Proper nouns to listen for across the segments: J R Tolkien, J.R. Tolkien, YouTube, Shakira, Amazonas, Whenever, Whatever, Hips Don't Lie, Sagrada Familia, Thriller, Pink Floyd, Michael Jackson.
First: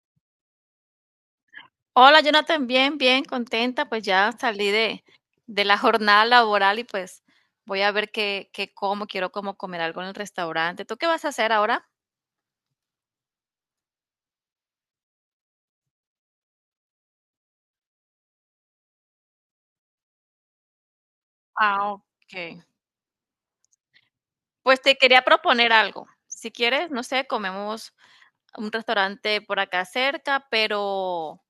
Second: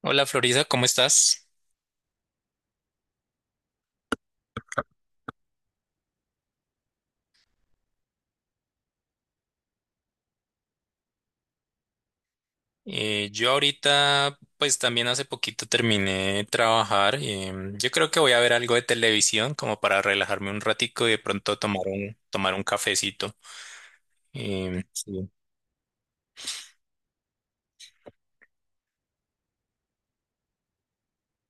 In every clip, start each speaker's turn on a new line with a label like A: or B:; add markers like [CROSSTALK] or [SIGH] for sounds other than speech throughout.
A: Hola Florida, ¿cómo estás?
B: Hola, Jonathan, bien, bien, contenta, pues ya salí de la jornada laboral y pues voy a ver qué como, quiero como comer algo en el restaurante. ¿Tú qué vas a hacer ahora?
A: Yo ahorita, pues también hace poquito terminé de trabajar. Yo creo que voy a ver algo de televisión como para relajarme un ratico y de pronto tomar
B: Ah,
A: un,
B: ok.
A: tomar un cafecito.
B: Pues
A: Em,
B: te quería
A: sí.
B: proponer algo. Si quieres, no sé, comemos a un restaurante por acá cerca, pero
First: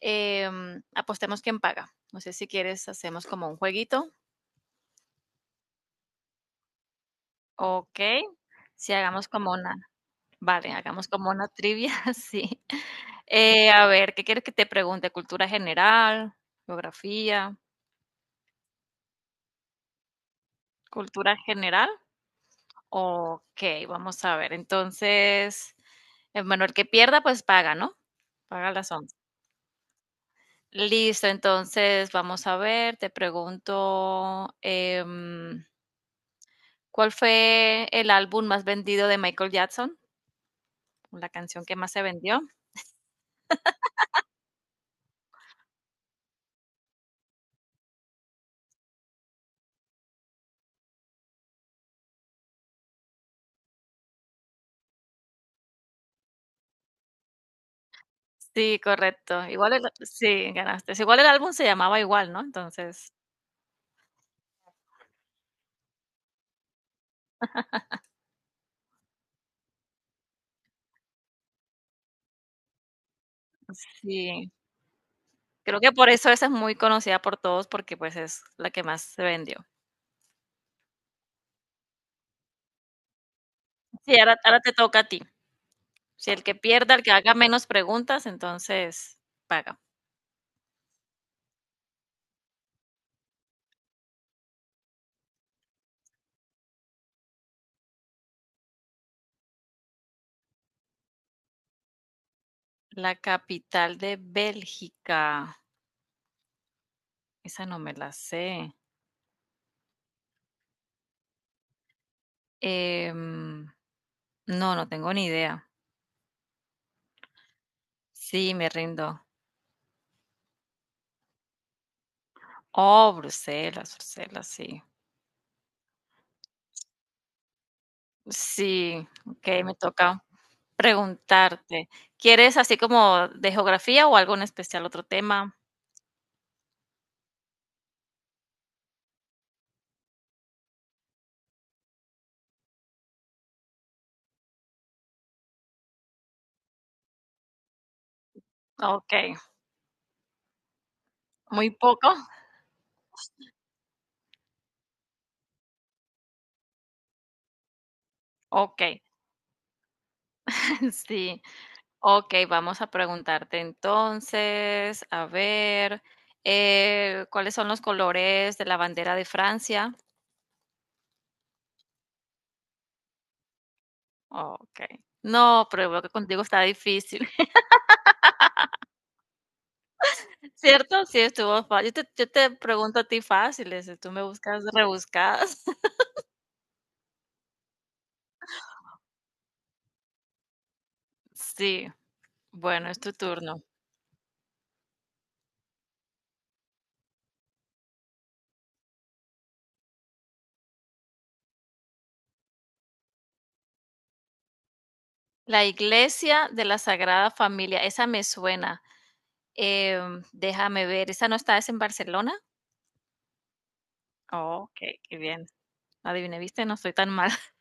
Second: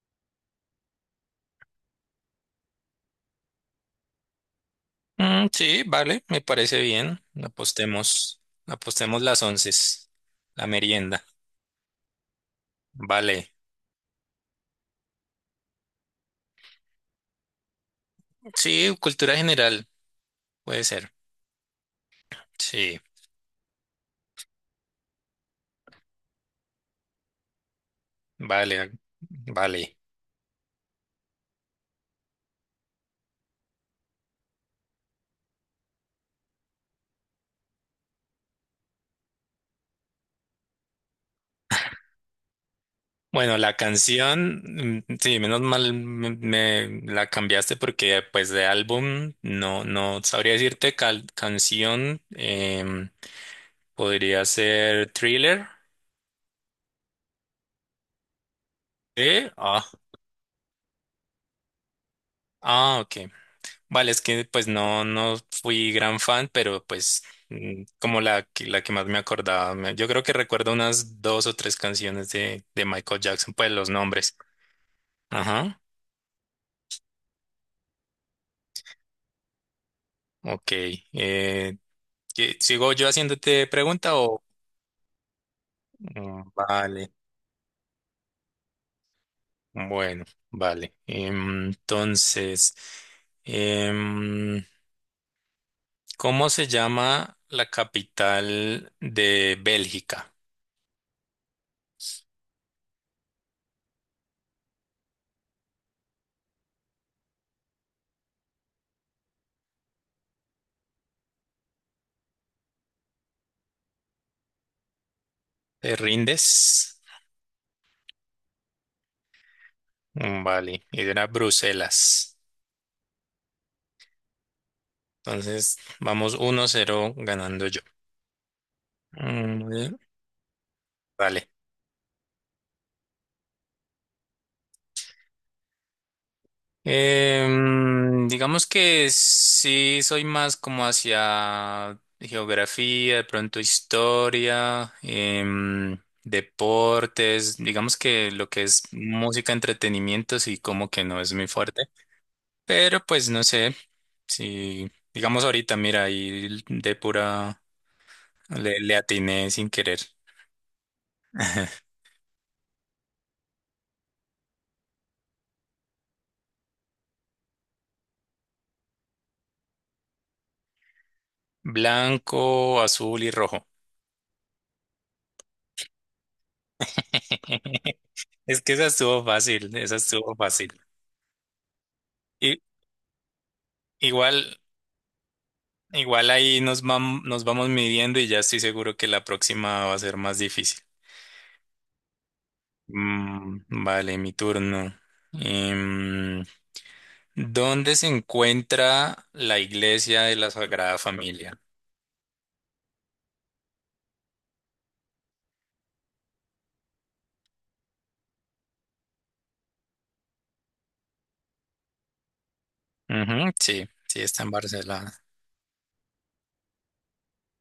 B: apostemos quién paga. No sé si quieres, hacemos como un jueguito.
A: Mm, sí, vale, me parece bien.
B: Ok.
A: Apostemos,
B: Si
A: apostemos
B: hagamos
A: las
B: como
A: once,
B: una.
A: la
B: Vale, hagamos
A: merienda.
B: como una trivia, [LAUGHS] sí.
A: Vale.
B: A ver, ¿qué quieres que te pregunte? ¿Cultura general? ¿Geografía?
A: Sí, cultura general, puede ser.
B: ¿Cultura general?
A: Sí,
B: Ok, vamos a ver. Entonces, bueno, el que pierda, pues paga, ¿no? Paga
A: vale,
B: las 11.
A: vale.
B: Listo, entonces vamos a ver, te pregunto, ¿cuál fue el álbum más vendido de Michael Jackson? La canción que más se vendió.
A: Bueno, la canción, sí, menos mal me la cambiaste porque pues de álbum no sabría decirte canción, podría ser Thriller.
B: Sí, correcto.
A: ¿Eh?
B: Igual el
A: Ah,
B: sí, ganaste. Igual el álbum se llamaba igual, ¿no?
A: ah,
B: Entonces,
A: ok. Vale, es que pues no fui gran fan, pero pues como la que más me acordaba, yo creo que recuerdo unas dos o tres canciones de Michael Jackson, pues los nombres.
B: sí,
A: Ajá,
B: creo que por eso esa es muy conocida por todos, porque, pues, es la que más se vendió.
A: ok. Eh, ¿Sigo yo haciéndote pregunta?
B: Sí, ahora te toca a ti. Si el
A: Mm,
B: que pierda, el que
A: vale,
B: haga menos preguntas, entonces paga.
A: bueno, vale. Entonces, em, ¿cómo se llama la capital de Bélgica?
B: La capital de Bélgica. Esa no me la sé. Em, no, no tengo ni idea.
A: ¿Te rindes?
B: Sí, me rindo.
A: Mm, vale, era Bruselas.
B: Oh, Bruselas, Bruselas, sí.
A: Entonces, vamos 1-0 ganando yo.
B: Sí, okey,
A: Muy
B: me
A: bien.
B: toca
A: Vale,
B: preguntarte. ¿Quieres así como de geografía o algo en especial, otro tema?
A: digamos que sí soy más como hacia geografía, de pronto historia, deportes, digamos que lo que es
B: Okey,
A: música, entretenimiento, sí como que no es muy
B: muy
A: fuerte,
B: poco.
A: pero pues no sé, si digamos ahorita, mira, ahí de pura le
B: Okey,
A: atiné sin querer.
B: [LAUGHS] sí.
A: [LAUGHS]
B: Okey, vamos a preguntarte entonces, a ver, ¿cuáles son los colores de la bandera de Francia?
A: Blanco, azul y rojo.
B: Okey. No, pero veo que contigo está difícil,
A: [LAUGHS] Es que esa estuvo fácil, esa estuvo
B: [LAUGHS]
A: fácil.
B: ¿cierto? Sí, estuvo fa yo te
A: Y,
B: pregunto a ti fáciles, y tú me
A: igual.
B: buscas rebuscadas. [LAUGHS]
A: Igual ahí nos vamos midiendo y ya estoy seguro que la próxima va a ser más difícil.
B: Sí, bueno, es tu turno.
A: Mm, vale, mi turno. Em, ¿Dónde se encuentra la iglesia de la Sagrada Familia?
B: La Iglesia de la Sagrada Familia, esa me suena. Déjame ver, ¿esa no está es en Barcelona?
A: Ujú, sí, sí, está en
B: Oh, okey, qué
A: Barcelona.
B: bien. Adiviné, ¿viste? No estoy tan mal [LAUGHS]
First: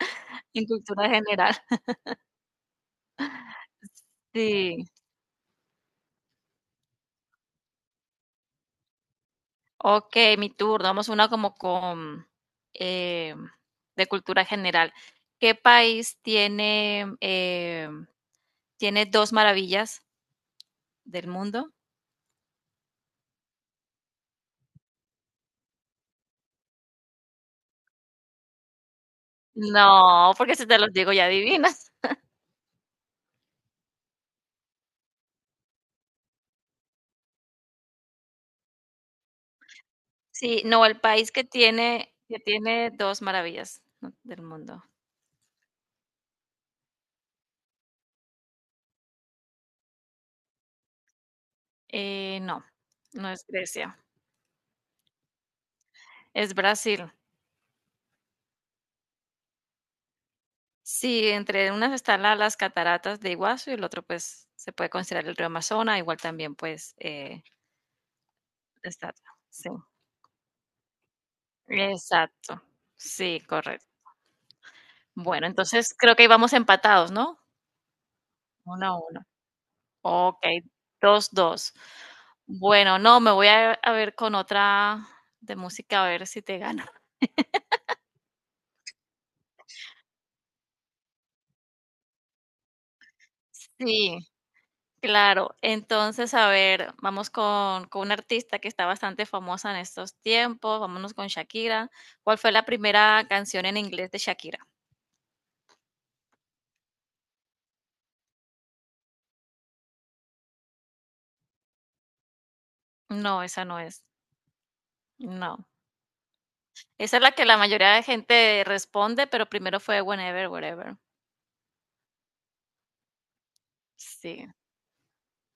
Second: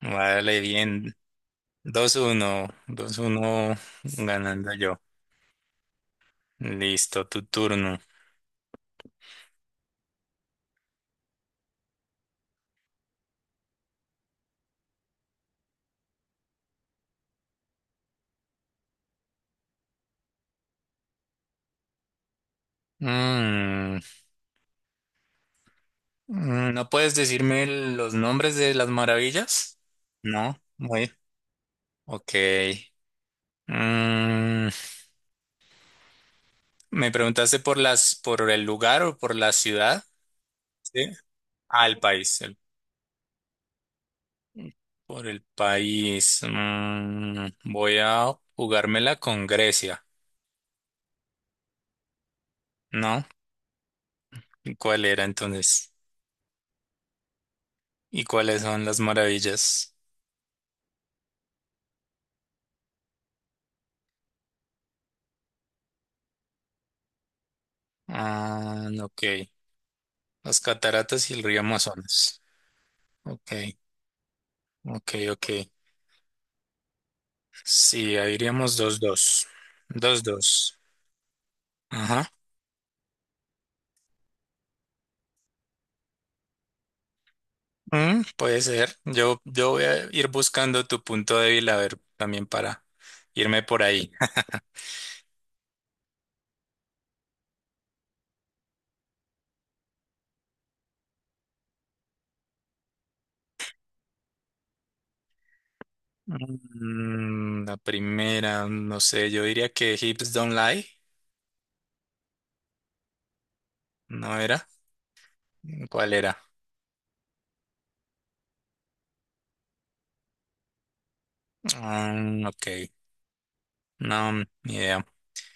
A: Vale,
B: en cultura
A: bien.
B: general.
A: Dos uno ganando
B: Sí.
A: yo. Listo, tu turno.
B: Okey, mi turno. Vamos una como con, em, de cultura general. ¿Qué país tiene 2 maravillas del mundo?
A: Mm, ¿No puedes decirme los nombres de las maravillas?
B: No, porque
A: No,
B: si te los
A: muy.
B: digo ya adivinas.
A: Ok. Mm, ¿Me preguntaste por el lugar o por la ciudad?
B: Sí, no, el
A: Sí.
B: país que
A: Ah, el
B: tiene que
A: país.
B: tiene 2 maravillas, ¿no? del mundo.
A: Por el país. Voy a jugármela con Grecia,
B: No,
A: ¿no?
B: no es Grecia,
A: ¿Y cuál era entonces?
B: es Brasil.
A: ¿Y cuáles son las maravillas?
B: Sí, entre unas están la las cataratas de Iguazú y el otro, pues, se puede considerar el río Amazonas, igual también, pues,
A: Ah,
B: está
A: ok.
B: sí,
A: Las cataratas y el río Amazonas.
B: exacto. Sí,
A: Ok,
B: correcto.
A: ok, ok.
B: Bueno, entonces creo que íbamos empatados, ¿no?
A: Sí, ahí iríamos
B: Uno a
A: dos
B: 1.
A: dos, dos
B: Okey,
A: dos.
B: 2. 2.
A: Ajá.
B: Bueno, no, me voy a ver con otra de música a ver si te gano. [LAUGHS]
A: Puede ser. Yo voy a ir buscando tu punto débil a ver también para irme por ahí.
B: Sí.
A: [LAUGHS]
B: Claro, entonces, a ver, vamos con una artista que está bastante famosa en estos tiempos, vámonos con Shakira. ¿Cuál fue la primera canción en inglés de Shakira?
A: La primera, no sé, yo diría que Hips Don't Lie,
B: No, esa no es,
A: ¿no era?
B: no.
A: ¿Cuál era?
B: Esa es la que la mayoría de gente responde, pero primero fue Whenever, Whatever.
A: Mm, ok, no, ni
B: Sí,
A: idea.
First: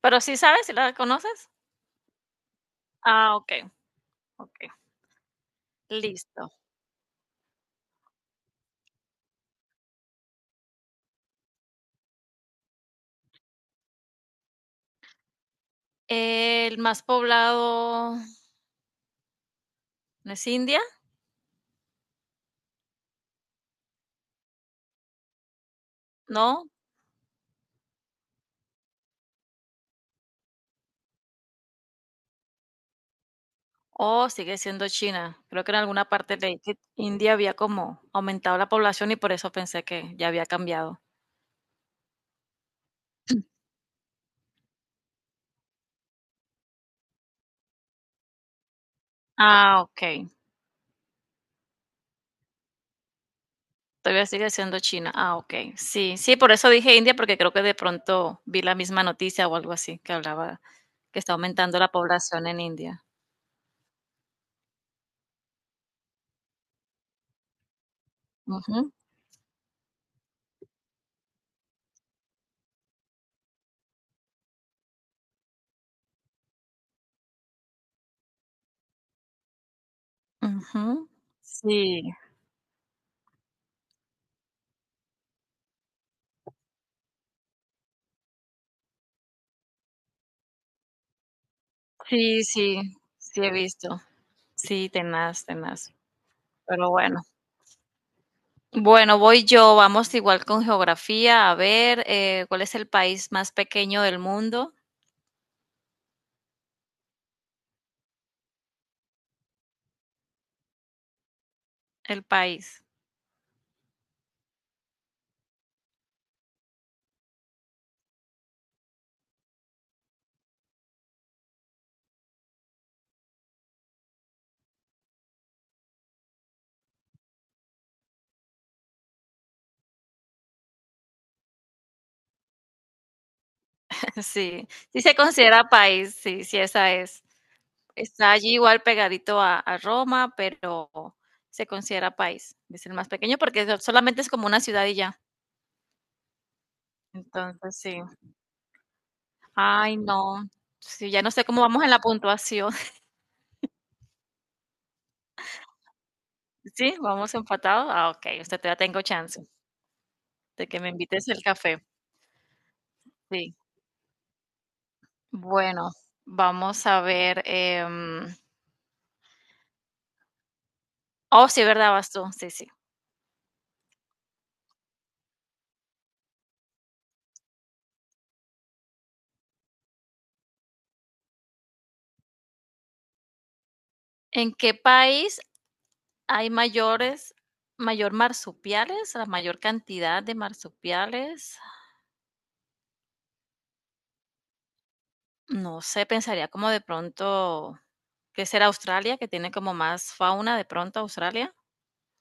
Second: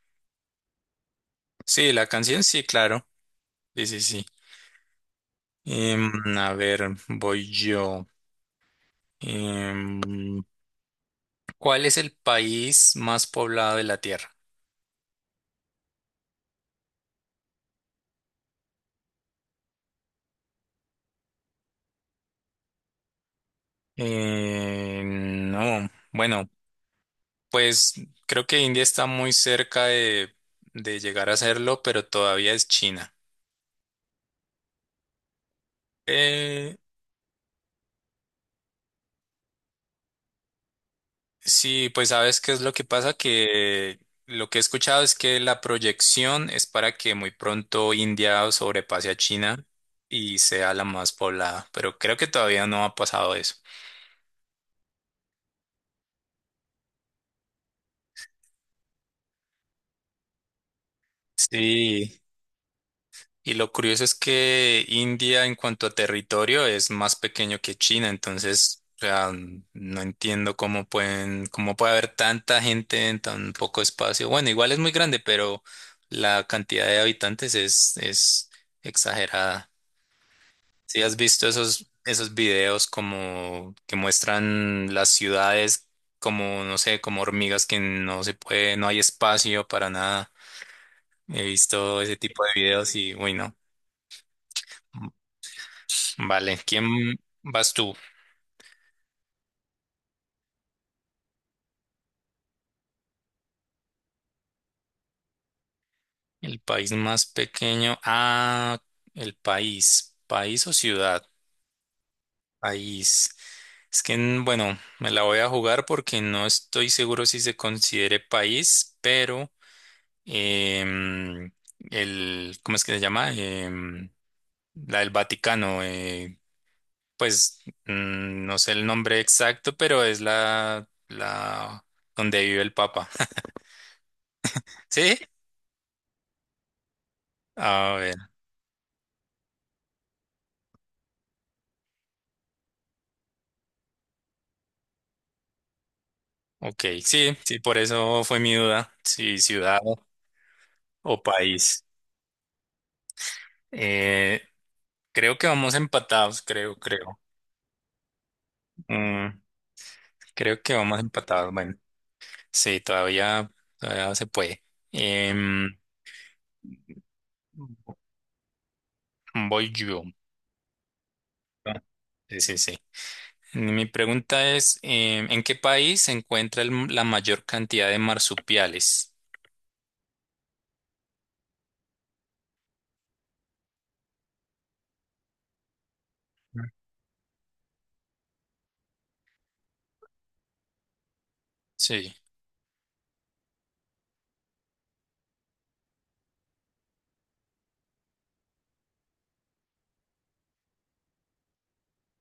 B: pero, ¿sí sabes, si la conoces?
A: Sí, la canción sí, claro.
B: Ah, okey,
A: Sí, sí, sí.
B: okey,
A: Em,
B: listo.
A: a ver, voy yo. Em, ¿Cuál es el país más poblado de la Tierra?
B: El más poblado, ¿no es India?
A: No, bueno.
B: ¿No?
A: Pues creo que India está muy cerca de llegar a hacerlo, pero todavía es China.
B: Oh, sigue siendo China. Creo que en alguna parte de
A: Eh,
B: India había como aumentado la población y por eso pensé que ya había cambiado.
A: sí, pues sabes qué es lo que pasa, que lo que he escuchado es que la proyección es para que muy pronto India sobrepase a China
B: Ah, ok.
A: y sea la más poblada, pero creo que todavía no ha pasado eso.
B: Todavía sigue siendo China. Ah, ok. Sí, sí, por eso dije India, porque creo que de pronto vi la misma noticia o algo así que hablaba que está aumentando la
A: Sí.
B: población en India.
A: Y lo curioso es que India en cuanto a territorio es más pequeño que China, entonces,
B: Ujú,
A: o sea, no entiendo cómo puede haber tanta gente en tan poco espacio. Bueno, igual es muy grande, pero la cantidad de habitantes es exagerada. Si
B: ujú.
A: has visto esos,
B: Sí,
A: esos videos como que muestran las ciudades como, no sé, como hormigas que no se puede, no hay espacio para nada. He visto ese
B: sí,
A: tipo de
B: sí,
A: videos y, uy,
B: sí he
A: no.
B: visto. Sí, tenaz, tenaz.
A: Vale,
B: Pero
A: ¿quién
B: bueno.
A: vas tú?
B: Bueno, voy yo. Vamos igual con geografía. A ver, ¿cuál es el país más pequeño del mundo?
A: El país más pequeño. Ah, el país. ¿País o ciudad?
B: El país.
A: País. Es que, bueno, me la voy a jugar porque no estoy seguro si se considere país, pero em, ¿cómo es que se llama? La del Vaticano. Pues no sé el nombre exacto, pero es la donde vive el Papa.
B: [LAUGHS] Sí,
A: [LAUGHS]
B: sí se
A: ¿Sí?
B: considera país, sí, sí, esa es.
A: A ver.
B: Está allí igual pegadito a Roma, pero se considera país. Es el más pequeño porque solamente es como una ciudad y ya.
A: Ok, sí, sí, por
B: Entonces, sí.
A: eso fue mi duda, si ciudad
B: Ay, no. Sí,
A: o
B: ya no sé cómo vamos
A: país.
B: en la puntuación. [LAUGHS]
A: Eh, Creo que vamos empatados, creo,
B: Sí,
A: creo.
B: vamos empatados. Ah, ok. Usted ya tengo
A: Mm,
B: chance
A: Creo
B: de
A: que
B: que me
A: vamos
B: invites el
A: empatados, bueno,
B: café.
A: sí, todavía,
B: Sí.
A: todavía se puede. Em,
B: Bueno, vamos a ver. em,
A: Voy yo.
B: oh, sí,
A: Ah,
B: ¿verdad, vas tú?
A: sí,
B: Sí,
A: sí,
B: sí.
A: sí. Mi pregunta es, ¿en qué país se encuentra la mayor cantidad de marsupiales?
B: ¿En qué país hay la mayor cantidad de marsupiales?
A: Sí,
B: No sé, pensaría como de pronto, que será Australia, que tiene como más fauna de pronto Australia.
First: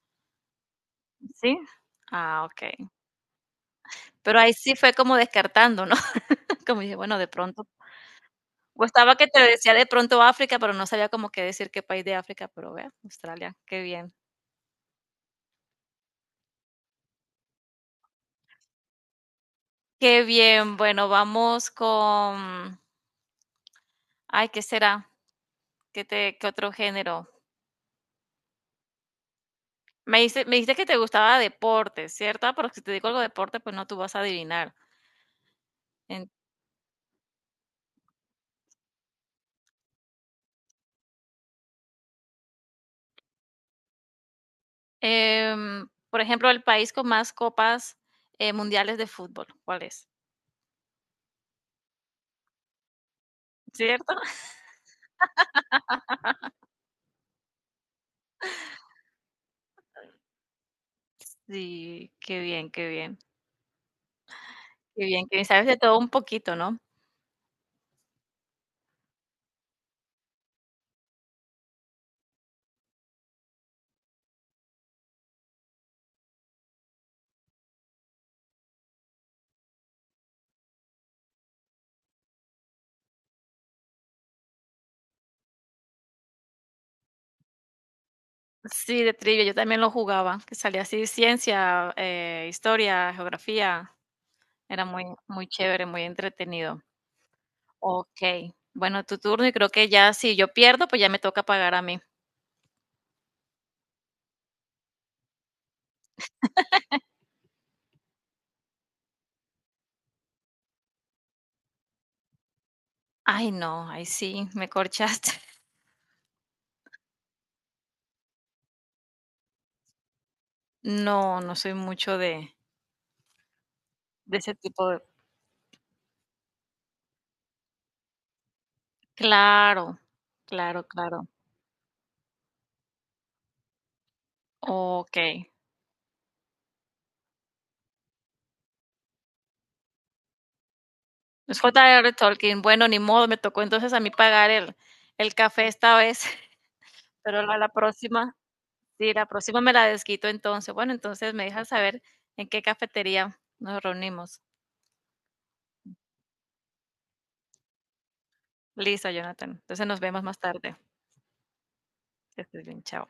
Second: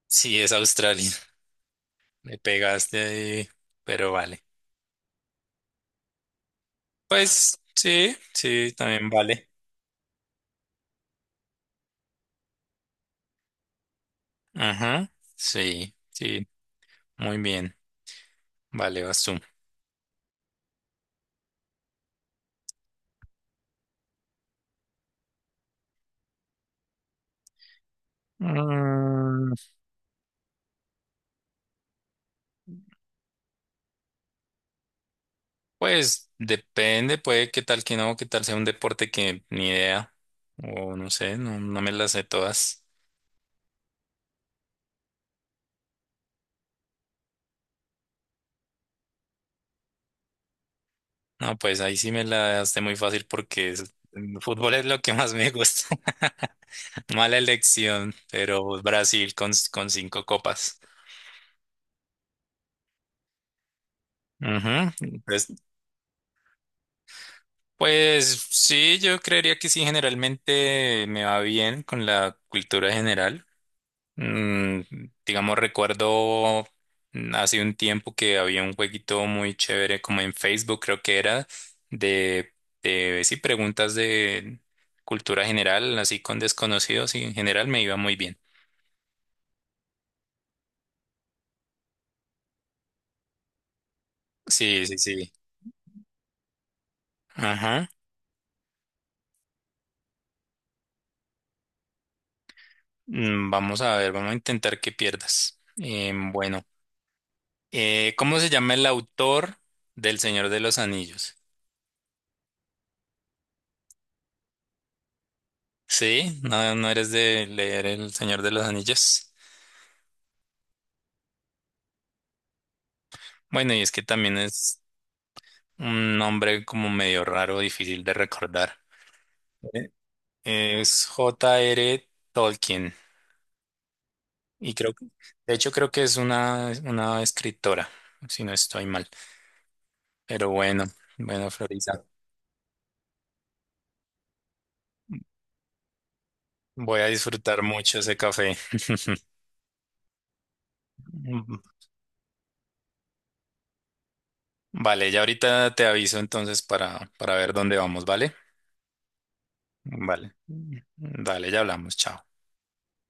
A: sí, es Australia.
B: Sí.
A: Me
B: Ah, ok.
A: pegaste ahí, pero
B: Pero
A: vale.
B: ahí sí fue como descartando, ¿no? [LAUGHS] Como dije, bueno, de
A: Pues
B: pronto.
A: sí, sí,
B: O
A: también
B: estaba que te
A: vale.
B: decía de pronto África, pero no sabía como qué decir qué país de África, pero vea, Australia, qué bien.
A: Ajá, sí, sí, muy bien. Vale, vas tú.
B: Qué bien, bueno, vamos con, ay, ¿qué será? ¿Qué otro género?
A: Mm,
B: Me dijiste que te gustaba deporte, ¿cierto? Pero si te digo algo de deporte, pues no tú vas a adivinar. En-
A: pues depende, puede que tal que no, que tal sea un deporte que ni idea, o no sé, no me las sé todas.
B: por ejemplo, el país con más copas mundiales de fútbol, ¿cuál es?
A: No, pues ahí sí me la hace muy fácil porque
B: ¿Cierto?
A: el fútbol es lo que más me gusta. [LAUGHS] Mala elección, pero Brasil con cinco copas.
B: Sí, qué bien, qué bien,
A: Ujú,
B: qué bien, que
A: Pues,
B: sabes de todo un poquito, ¿no?
A: pues sí, yo creería que sí, generalmente me va bien con la cultura general. Mm, digamos, recuerdo hace un tiempo que había un jueguito muy chévere como en Facebook, creo que era de, de sí, preguntas de cultura general, así con desconocidos y en general me iba muy bien.
B: Sí, de trivia, yo también lo jugaba, que salía así, ciencia, historia, geografía,
A: Sí,
B: era
A: sí,
B: muy,
A: sí.
B: muy chévere, muy entretenido.
A: Ajá.
B: Okey. Bueno, tu turno y creo que ya si yo pierdo, pues ya me toca pagar a mí.
A: Vamos a ver, vamos a intentar que pierdas. Bueno, ¿cómo se llama el autor del Señor de los Anillos?
B: Ay, no, ahí sí me corchaste. [LAUGHS]
A: Sí, no, no eres de leer El Señor de los Anillos.
B: No, no soy mucho de
A: Bueno, y es que también
B: de ese
A: es
B: tipo de
A: un nombre como medio raro, difícil de recordar. ¿Eh?
B: claro, claro,
A: Es
B: claro.
A: J.R. Tolkien. Y creo que,
B: Okey.
A: de hecho, creo que es una escritora, si no estoy mal. Pero bueno, bueno,
B: Es
A: Florisa,
B: J.R. Tolkien. Bueno, ni modo, me tocó entonces a mí pagar el café esta vez,
A: voy a
B: [LAUGHS] pero la
A: disfrutar
B: la
A: mucho ese
B: próxima
A: café.
B: sí, la
A: [LAUGHS]
B: próxima me la desquito entonces. Bueno, entonces me dejas saber en qué cafetería nos reunimos.
A: Vale, ya ahorita te aviso entonces para ver dónde vamos, ¿vale?
B: Listo, Jonathan. Entonces nos vemos
A: Vale.
B: más tarde.
A: Dale, ya hablamos, chao.
B: Que estés bien, chao.